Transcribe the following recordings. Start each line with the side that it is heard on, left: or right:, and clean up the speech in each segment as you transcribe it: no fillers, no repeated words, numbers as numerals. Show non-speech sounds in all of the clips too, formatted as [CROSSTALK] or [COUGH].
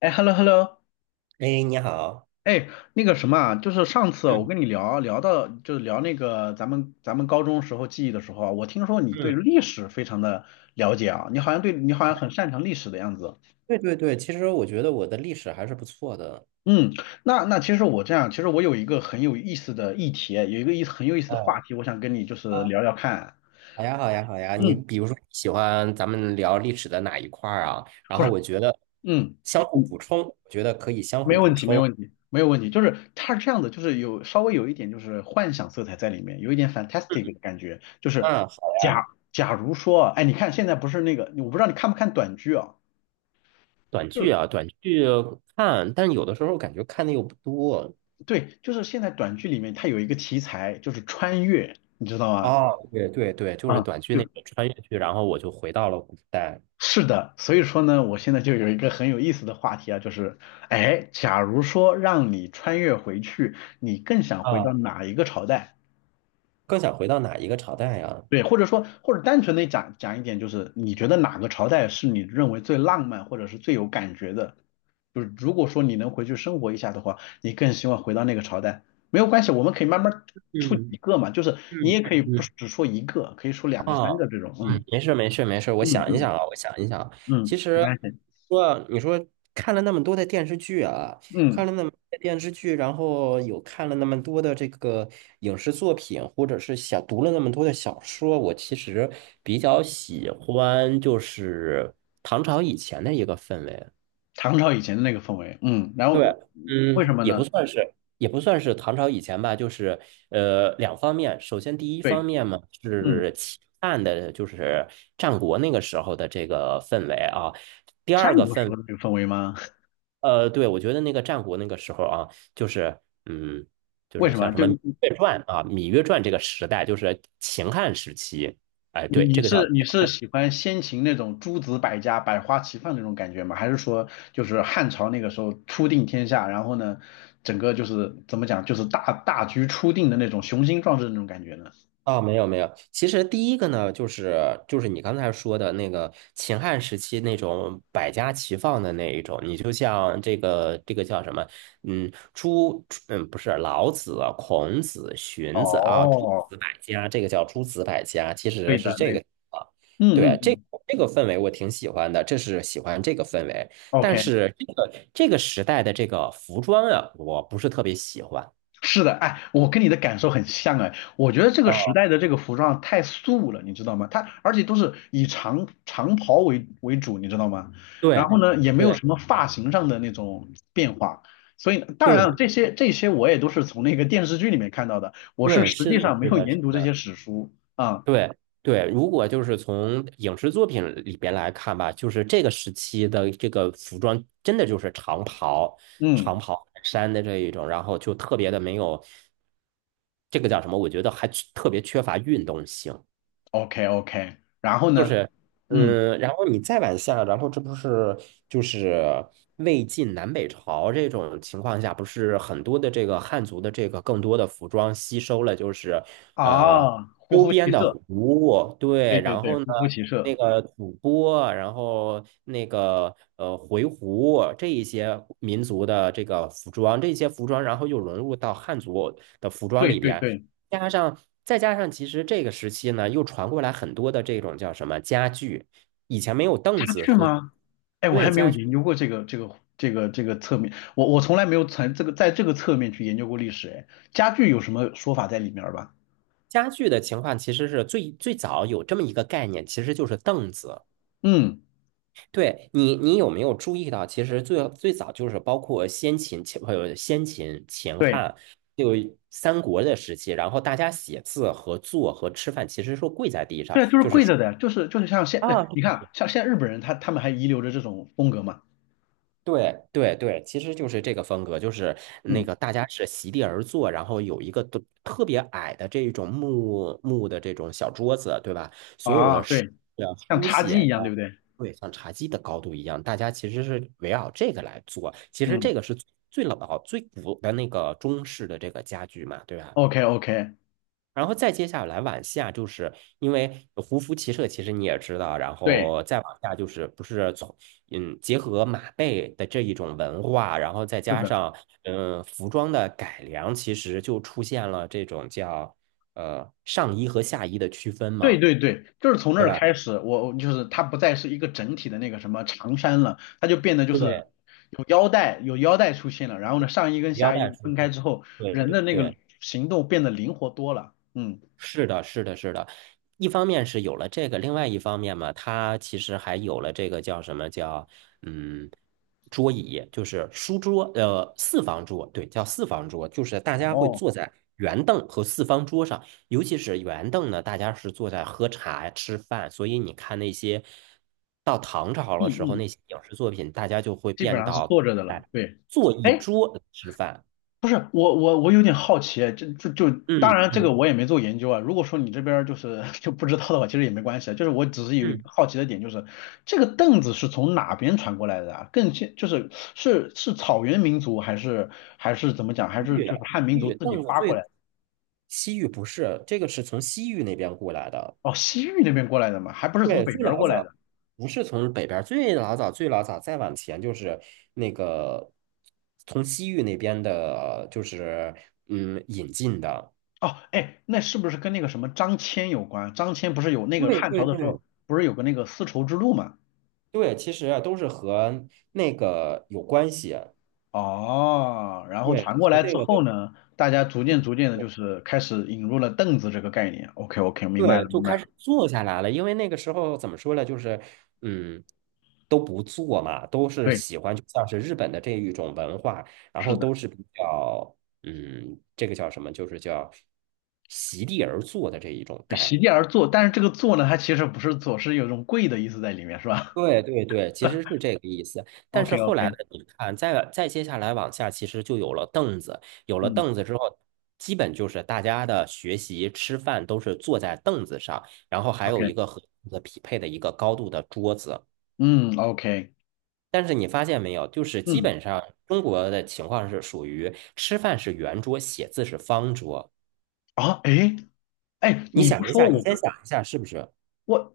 left: 哎，hello hello，
right: 哎，你好。
left: 哎，那个什么啊，就是上次我
right: 嗯
left: 跟你聊到，就是聊那个咱们高中时候记忆的时候啊，我听说你对
right: 嗯
left: 历史非常的了解啊，你好像很擅长历史的样子。
right: 对对对，其实我觉得我的历史还是不错的。
left: 嗯，那其实我这样，其实我有一个很有意思的议题，有一个意思很有意思的话
right: 嗯
left: 题，我想跟你就是
right: 啊，
left: 聊聊看啊。
right: 好呀好呀好呀，你
left: 嗯，
right: 比如说喜欢咱们聊历史的哪一块儿啊？然
left: 不
right: 后
left: 是，
right: 我觉得
left: 嗯
right: 相互
left: 嗯。你
right: 补充，我觉得可以相
left: 没
right: 互
left: 有问
right: 补
left: 题，没有
right: 充。
left: 问题，没有问题。就是它是这样的，就是有稍微有一点就是幻想色彩在里面，有一点 fantastic 的感觉。就是
right: 嗯，好呀。
left: 假假如说啊，哎，你看现在不是那个，我不知道你看不看短剧啊？
right: 短
left: 就
right: 剧
left: 是
right: 啊，短剧看，但有的时候感觉看的又不多。
left: 对，就是现在短剧里面它有一个题材就是穿越，你知道吗？
right: 哦，对对对，就是
left: 啊、
right: 短剧那
left: 就
right: 个穿越剧，然后我就回到了古代。
left: 是的。所以说呢，我现在就有一个很有意思的话题啊，就是哎，假如说让你穿越回去，你更想回到
right: 啊，
left: 哪一个朝代？
right: 更想回到哪一个朝代呀？
left: 对，或者说，或者单纯的讲讲一点，就是你觉得哪个朝代是你认为最浪漫或者是最有感觉的？就是如果说你能回去生活一下的话，你更希望回到那个朝代。没有关系，我们可以慢慢出几
right: 嗯
left: 个嘛，就是你
right: 嗯
left: 也可以
right: 嗯
left: 不
right: 嗯，
left: 只说一个，可以说两个、
right: 啊。
left: 三个这种。
right: 嗯，
left: 嗯
right: 没事儿没事儿没事儿，我
left: 嗯
right: 想一
left: 嗯
right: 想啊，我想一想啊。其
left: 嗯，没
right: 实
left: 关系。
right: 说你说看了那么多的电视剧啊，
left: 嗯，
right: 看了那么多的电视剧，然后有看了那么多的这个影视作品，或者是想读了那么多的小说，我其实比较喜欢就是唐朝以前的一个氛围。
left: 唐朝以前的那个氛围。嗯，然
right: 对，
left: 后为什
right: 嗯，
left: 么
right: 也不
left: 呢？
right: 算是，也不算是唐朝以前吧，就是两方面。首先，第一方
left: 对，
right: 面嘛
left: 嗯，
right: 是秦汉的，就是战国那个时候的这个氛围啊。第
left: 战
right: 二个
left: 国时
right: 氛，
left: 候的那个氛围吗？
right: 对，我觉得那个战国那个时候啊，就是嗯，
left: [LAUGHS]
right: 就
left: 为
right: 是
left: 什
right: 像
left: 么？
right: 什
left: 就
right: 么《芈月传》啊，《芈月传》这个时代，就是秦汉时期。哎，
left: 你
right: 对，
left: 你
right: 这个叫。
left: 是你是喜欢先秦那种诸子百家、百花齐放那种感觉吗？还是说就是汉朝那个时候初定天下，然后呢，整个就是怎么讲，就是大局初定的那种雄心壮志的那种感觉呢？
right: 啊、没有没有，其实第一个呢，就是就是你刚才说的那个秦汉时期那种百家齐放的那一种，你就像这个这个叫什么，不是老子、孔子、荀子啊，诸
left: 哦，
right: 子百家，这个叫诸子百家，其
left: 对
right: 实
left: 的，
right: 是这
left: 对的，
right: 个。啊，
left: 嗯
right: 对，
left: 嗯嗯
right: 这个氛围我挺喜欢的，这是喜欢这个氛围，但
left: ，OK。
right: 是这个这个时代的这个服装啊，我不是特别喜欢。
left: 是的，哎，我跟你的感受很像哎，我觉得这个时
right: 啊。
left: 代的这个服装太素了，你知道吗？它而且都是以长袍为主，你知道吗？
right: 对
left: 然后呢，也没有
right: 对
left: 什么发型上的那种变化，所以当
right: 对
left: 然了，这些我也都是从那个电视剧里面看到的，我是
right: 对，
left: 实
right: 是
left: 际
right: 的，
left: 上没
right: 是
left: 有
right: 的，是
left: 研读这
right: 的，
left: 些史书啊，
right: 对对。如果就是从影视作品里边来看吧，就是这个时期的这个服装，真的就是长袍、
left: 嗯
right: 长袍衫的这一种，然后就特别的没有。这个叫什么？我觉得还缺特别缺乏运动性。
left: ，OK OK，然后
right: 就
left: 呢，
right: 是，
left: 嗯
right: 嗯，然后你再往下，然后这不是就是魏晋南北朝这种情况下，不是很多的这个汉族的这个更多的服装吸收了，就是呃
left: 啊，胡
right: 周
left: 服
right: 边
left: 骑
right: 的
left: 射，
right: 胡，
left: 对
right: 对，
left: 对
right: 然
left: 对，
right: 后呢
left: 胡服骑
right: 那
left: 射，
right: 个吐蕃，然后那个回鹘这一些民族的这个服装，这些服装然后又融入到汉族的服装
left: 对
right: 里
left: 对
right: 边。
left: 对。
right: 加上再加上，其实这个时期呢，又传过来很多的这种叫什么家具，以前没有
left: 家
right: 凳子
left: 具
right: 和
left: 吗？哎，我还
right: 对
left: 没有
right: 家具。
left: 研究过这个侧面，我从来没有从这个在这个侧面去研究过历史。哎，家具有什么说法在里面儿吧？
right: 家具的情况其实是最最早有这么一个概念，其实就是凳子。
left: 嗯，
right: 对你，你有没有注意到，其实最最早就是包括先秦、先秦、秦
left: 对，
right: 汉，就三国的时期，然后大家写字和坐和吃饭其实是跪在地上，
left: 对，就是
right: 就是
left: 跪着的，就是像现，哎你看
right: 啊
left: 啊像现在日本人他们还遗留着这种风格嘛？
right: 对对对，其实就是这个风格，就是那
left: 嗯，
right: 个大家是席地而坐，然后有一个都特别矮的这种木木的这种小桌子，对吧？所有
left: 啊，
right: 的书
left: 对，
right: 呀、
left: 像
right: 书
left: 茶几
right: 写
left: 一
right: 呀，
left: 样，对不对？
right: 对，像茶几的高度一样，大家其实是围绕这个来做。其实
left: 嗯
right: 这个是最老、最古的那个中式的这个家具嘛，对吧？
left: ，OK OK，
right: 然后再接下来往下，就是因为胡服骑射，其实你也知道，然
left: 对，
right: 后再往下就是不是从嗯结合马背的这一种文化，然后再
left: 是
right: 加
left: 的。
right: 上服装的改良，其实就出现了这种叫上衣和下衣的区分
left: 对
right: 嘛，
left: 对对，就是从那
right: 对
left: 儿
right: 吧？
left: 开始，我就是它不再是一个整体的那个什么长衫了，它就变得就是
right: 对，
left: 有腰带出现了，然后呢，上衣跟
right: 腰
left: 下衣
right: 带出
left: 分开
right: 去。
left: 之后，
right: 对
left: 人
right: 对
left: 的那个
right: 对，
left: 行动变得灵活多了。嗯，
right: 是的，是的，是的。一方面是有了这个，另外一方面嘛，它其实还有了这个叫什么叫嗯桌椅，就是书桌，四方桌，对，叫四方桌，就是大家会
left: 哦，
right: 坐在圆凳和四方桌上，尤其是圆凳呢，大家是坐在喝茶吃饭，所以你看那些到唐朝
left: 嗯
right: 的时候
left: 嗯，
right: 那些影视作品，大家就会
left: 基本
right: 变
left: 上是
right: 到
left: 坐着的了。
right: 哎
left: 对，
right: 坐一
left: 哎，
right: 桌吃饭，
left: 不是我有点好奇，就当
right: 嗯
left: 然这个
right: 嗯
left: 我也没做研究啊。如果说你这边儿就是 [LAUGHS] 就不知道的话，其实也没关系啊。就是我只是有一
right: 嗯。
left: 个好奇的点，就是这个凳子是从哪边传过来的啊？更先就是是草原民族还是怎么讲？还是
right: 域，
left: 就是汉民
right: 西
left: 族
right: 域
left: 自己
right: 藏的
left: 发过
right: 最
left: 来的？
right: 西域不是，这个是从西域那边过来的，
left: 哦，西域那边过来的嘛，还不是从
right: 对，
left: 北
right: 最
left: 边儿
right: 老
left: 过来
right: 早
left: 的？
right: 不是从北边，最老早最老早再往前就是那个从西域那边的，就是嗯引进的，
left: 哦，哎，那是不是跟那个什么张骞有关？张骞不是有那个
right: 对
left: 汉
right: 对
left: 朝的时候
right: 对
left: 不是有个那个丝绸之路嘛？
right: 对，其实啊都是和那个有关系，
left: 哦，然后传
right: 对，
left: 过
right: 和
left: 来之
right: 这个都。
left: 后呢，大家逐渐逐渐的，就是开始引入了凳子这个概念。OK OK，明白了
right: 对，就
left: 明白
right: 开
left: 了，
right: 始坐下来了。因为那个时候怎么说呢，就是嗯，都不做嘛，都是
left: 对，
right: 喜欢，就像是日本的这一种文化，然
left: 是
right: 后
left: 的，
right: 都是比较嗯，这个叫什么，就是叫席地而坐的这一种概
left: 席地而
right: 念。
left: 坐，但是这个坐呢，它其实不是坐，是有一种跪的意思在里面，是吧
right: 对对对，其实
left: [LAUGHS]
right: 是这个意思。但
left: ？OK
right: 是后来
left: OK，
right: 呢，你看，再接下来往下，其实就有了凳子。有了
left: 嗯
right: 凳子之后，基本就是大家的学习、吃饭都是坐在凳子上，然后还有
left: ，OK，
right: 一个和凳子匹配的一个高度的桌子。
left: 嗯，OK，
right: 但是你发现没有，就是基
left: 嗯，
right: 本上中国的情况是属于吃饭是圆桌，写字是方桌。
left: 啊，哎哎，
right: 你
left: 你不
right: 想一
left: 说
right: 下，你
left: 我
right: 先
left: 跟
right: 想一下是不是？
left: 我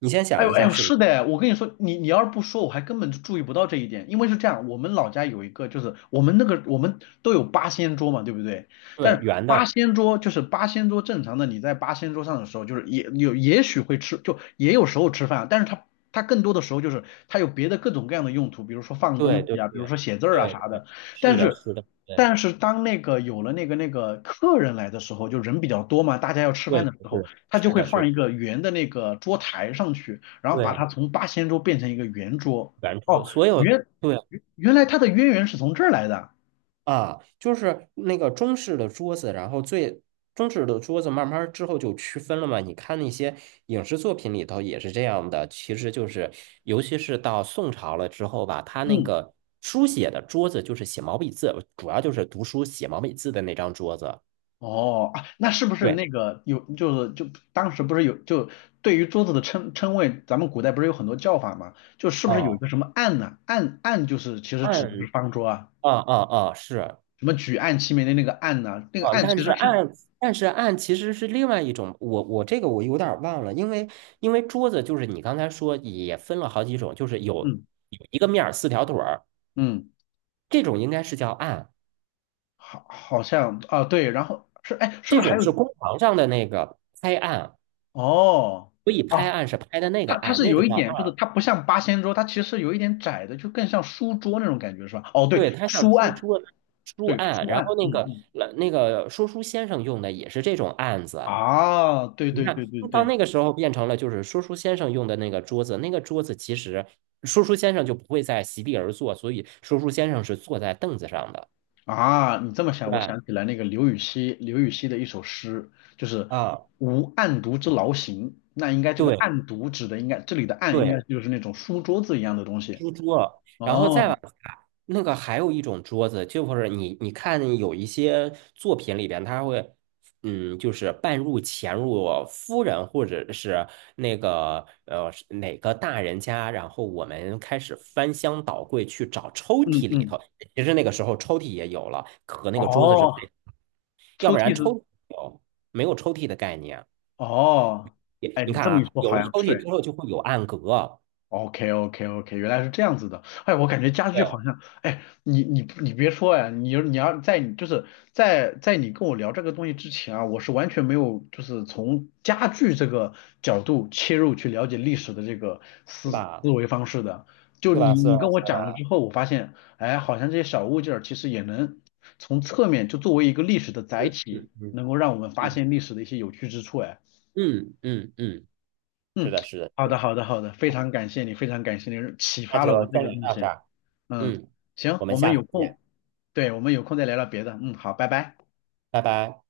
right: 你先
left: 哎
right: 想
left: 呦
right: 一
left: 哎
right: 下
left: 呦，
right: 是不是？
left: 是的，我跟你说，你要是不说，我还根本就注意不到这一点。因为是这样，我们老家有一个，就是我们都有八仙桌嘛，对不对？但
right: 对，
left: 是
right: 圆
left: 八
right: 的，
left: 仙桌就是八仙桌，正常的你在八仙桌上的时候，就是也有也许会吃，就也有时候吃饭，但是它更多的时候就是它有别的各种各样的用途，比如说放东
right: 对
left: 西
right: 对
left: 啊，比如
right: 对
left: 说写字儿啊
right: 对
left: 啥
right: 对，
left: 的。但
right: 是的，
left: 是
right: 是的，对。
left: 但是当那个有了那个客人来的时候，就人比较多嘛，大家要吃饭
right: 对，
left: 的时候。
right: 是
left: 他就
right: 是
left: 会
right: 的，是
left: 放
right: 的，
left: 一个圆的那个桌台上去，然后把
right: 对，
left: 它从八仙桌变成一个圆桌。
right: 圆桌，
left: 哦，
right: 所有
left: 原
right: 对
left: 原来它的渊源是从这儿来的。
right: 啊，就是那个中式的桌子，然后最中式的桌子慢慢儿之后就区分了嘛。你看那些影视作品里头也是这样的，其实就是尤其是到宋朝了之后吧，他那
left: 嗯，
right: 个书写的桌子就是写毛笔字，主要就是读书写毛笔字的那张桌子。
left: 哦啊，那是不是
right: 对，
left: 那个有就是就当时不是有就对于桌子的称谓，咱们古代不是有很多叫法吗？就是不是有一
right: 啊，
left: 个什么案呢、案就是其实指的是
right: 按
left: 方桌啊，
right: 啊啊是
left: 什么举案齐眉的那个案呢、那个
right: 啊，
left: 案其实是
right: 但是案其实是另外一种，我这个我有点儿忘了，因为因为桌子就是你刚才说也分了好几种，就是有
left: 嗯
right: 有一个面儿四条腿儿，
left: 嗯，
right: 这种应该是叫案，
left: 好像啊对，然后是哎是
right: 这
left: 不是还
right: 种
left: 有
right: 是工堂上的那个拍案，
left: 哦？
right: 所以拍
left: 哦，
right: 案是拍的那个
left: 它
right: 案，
left: 是
right: 那个
left: 有一
right: 叫
left: 点，就是
right: 案，
left: 它不像八仙桌，它其实有一点窄的，就更像书桌那种感觉，是吧？哦，对，
right: 对，它像
left: 书
right: 书
left: 案，
right: 桌书
left: 对，
right: 案，
left: 书
right: 然
left: 案，
right: 后那
left: 嗯
right: 个
left: 嗯，
right: 那个说书先生用的也是这种案子，
left: 啊，对
right: 你
left: 对对
right: 看，
left: 对
right: 到
left: 对，
right: 那个时候变成了就是说书先生用的那个桌子，那个桌子其实说书先生就不会再席地而坐，所以说书先生是坐在凳子上的，
left: 啊，你这么
right: 对
left: 想，我
right: 吧？
left: 想起来那个刘禹锡，刘禹锡的一首诗，就是
right: 啊，
left: “无案牍之劳形"，那应该这个
right: 对
left: 案牍指的应该这里的案应该
right: 对。
left: 就是那种书桌子一样的东西。
right: 书桌，然后再往
left: 哦，
right: 下，那个还有一种桌子，就是你你看有一些作品里边，它会，嗯，就是半入潜入夫人或者是那个是哪个大人家，然后我们开始翻箱倒柜去找抽
left: 嗯
right: 屉里
left: 嗯，
right: 头。其实那个时候抽屉也有了，和那个桌子是
left: 哦，
right: 配，要
left: 抽
right: 不然
left: 屉
right: 抽
left: 是，
right: 屉有没有抽屉的概念？
left: 哦，
right: 也
left: 哎，
right: 你
left: 你
right: 看
left: 这么一
right: 啊，
left: 说
right: 有
left: 好
right: 了
left: 像
right: 抽屉
left: 是。
right: 之后就会有暗格，
left: OK OK OK，原来是这样子的。哎，我感觉家具
right: 对，
left: 好像，哎，你别说哎，你要在你就是在你跟我聊这个东西之前啊，我是完全没有就是从家具这个角度切入去了解历史的这个
right: 是
left: 思
right: 吧？
left: 思维方式的。就
right: 是
left: 你
right: 吧？是
left: 你
right: 吧？
left: 跟我
right: 是
left: 讲了之
right: 吧？
left: 后，我发现，哎，好像这些小物件儿其实也能从侧面就作为一个历史的载体，
right: 嗯嗯。
left: 能够让我们发
right: 嗯
left: 现历史的一些有趣之处。
right: 嗯嗯嗯是
left: 嗯，
right: 的，是的，
left: 好
right: 是
left: 的，
right: 的。
left: 好的，好的，非常感谢你，非常感谢你启
right: 那
left: 发
right: 就
left: 了我这
right: 先
left: 个
right: 聊
left: 东
right: 到这
left: 西。
right: 儿，
left: 嗯，
right: 嗯，
left: 行，
right: 我们
left: 我们
right: 下次
left: 有
right: 见，
left: 空，对，我们有空再聊聊别的。嗯，好，拜拜。
right: 拜拜。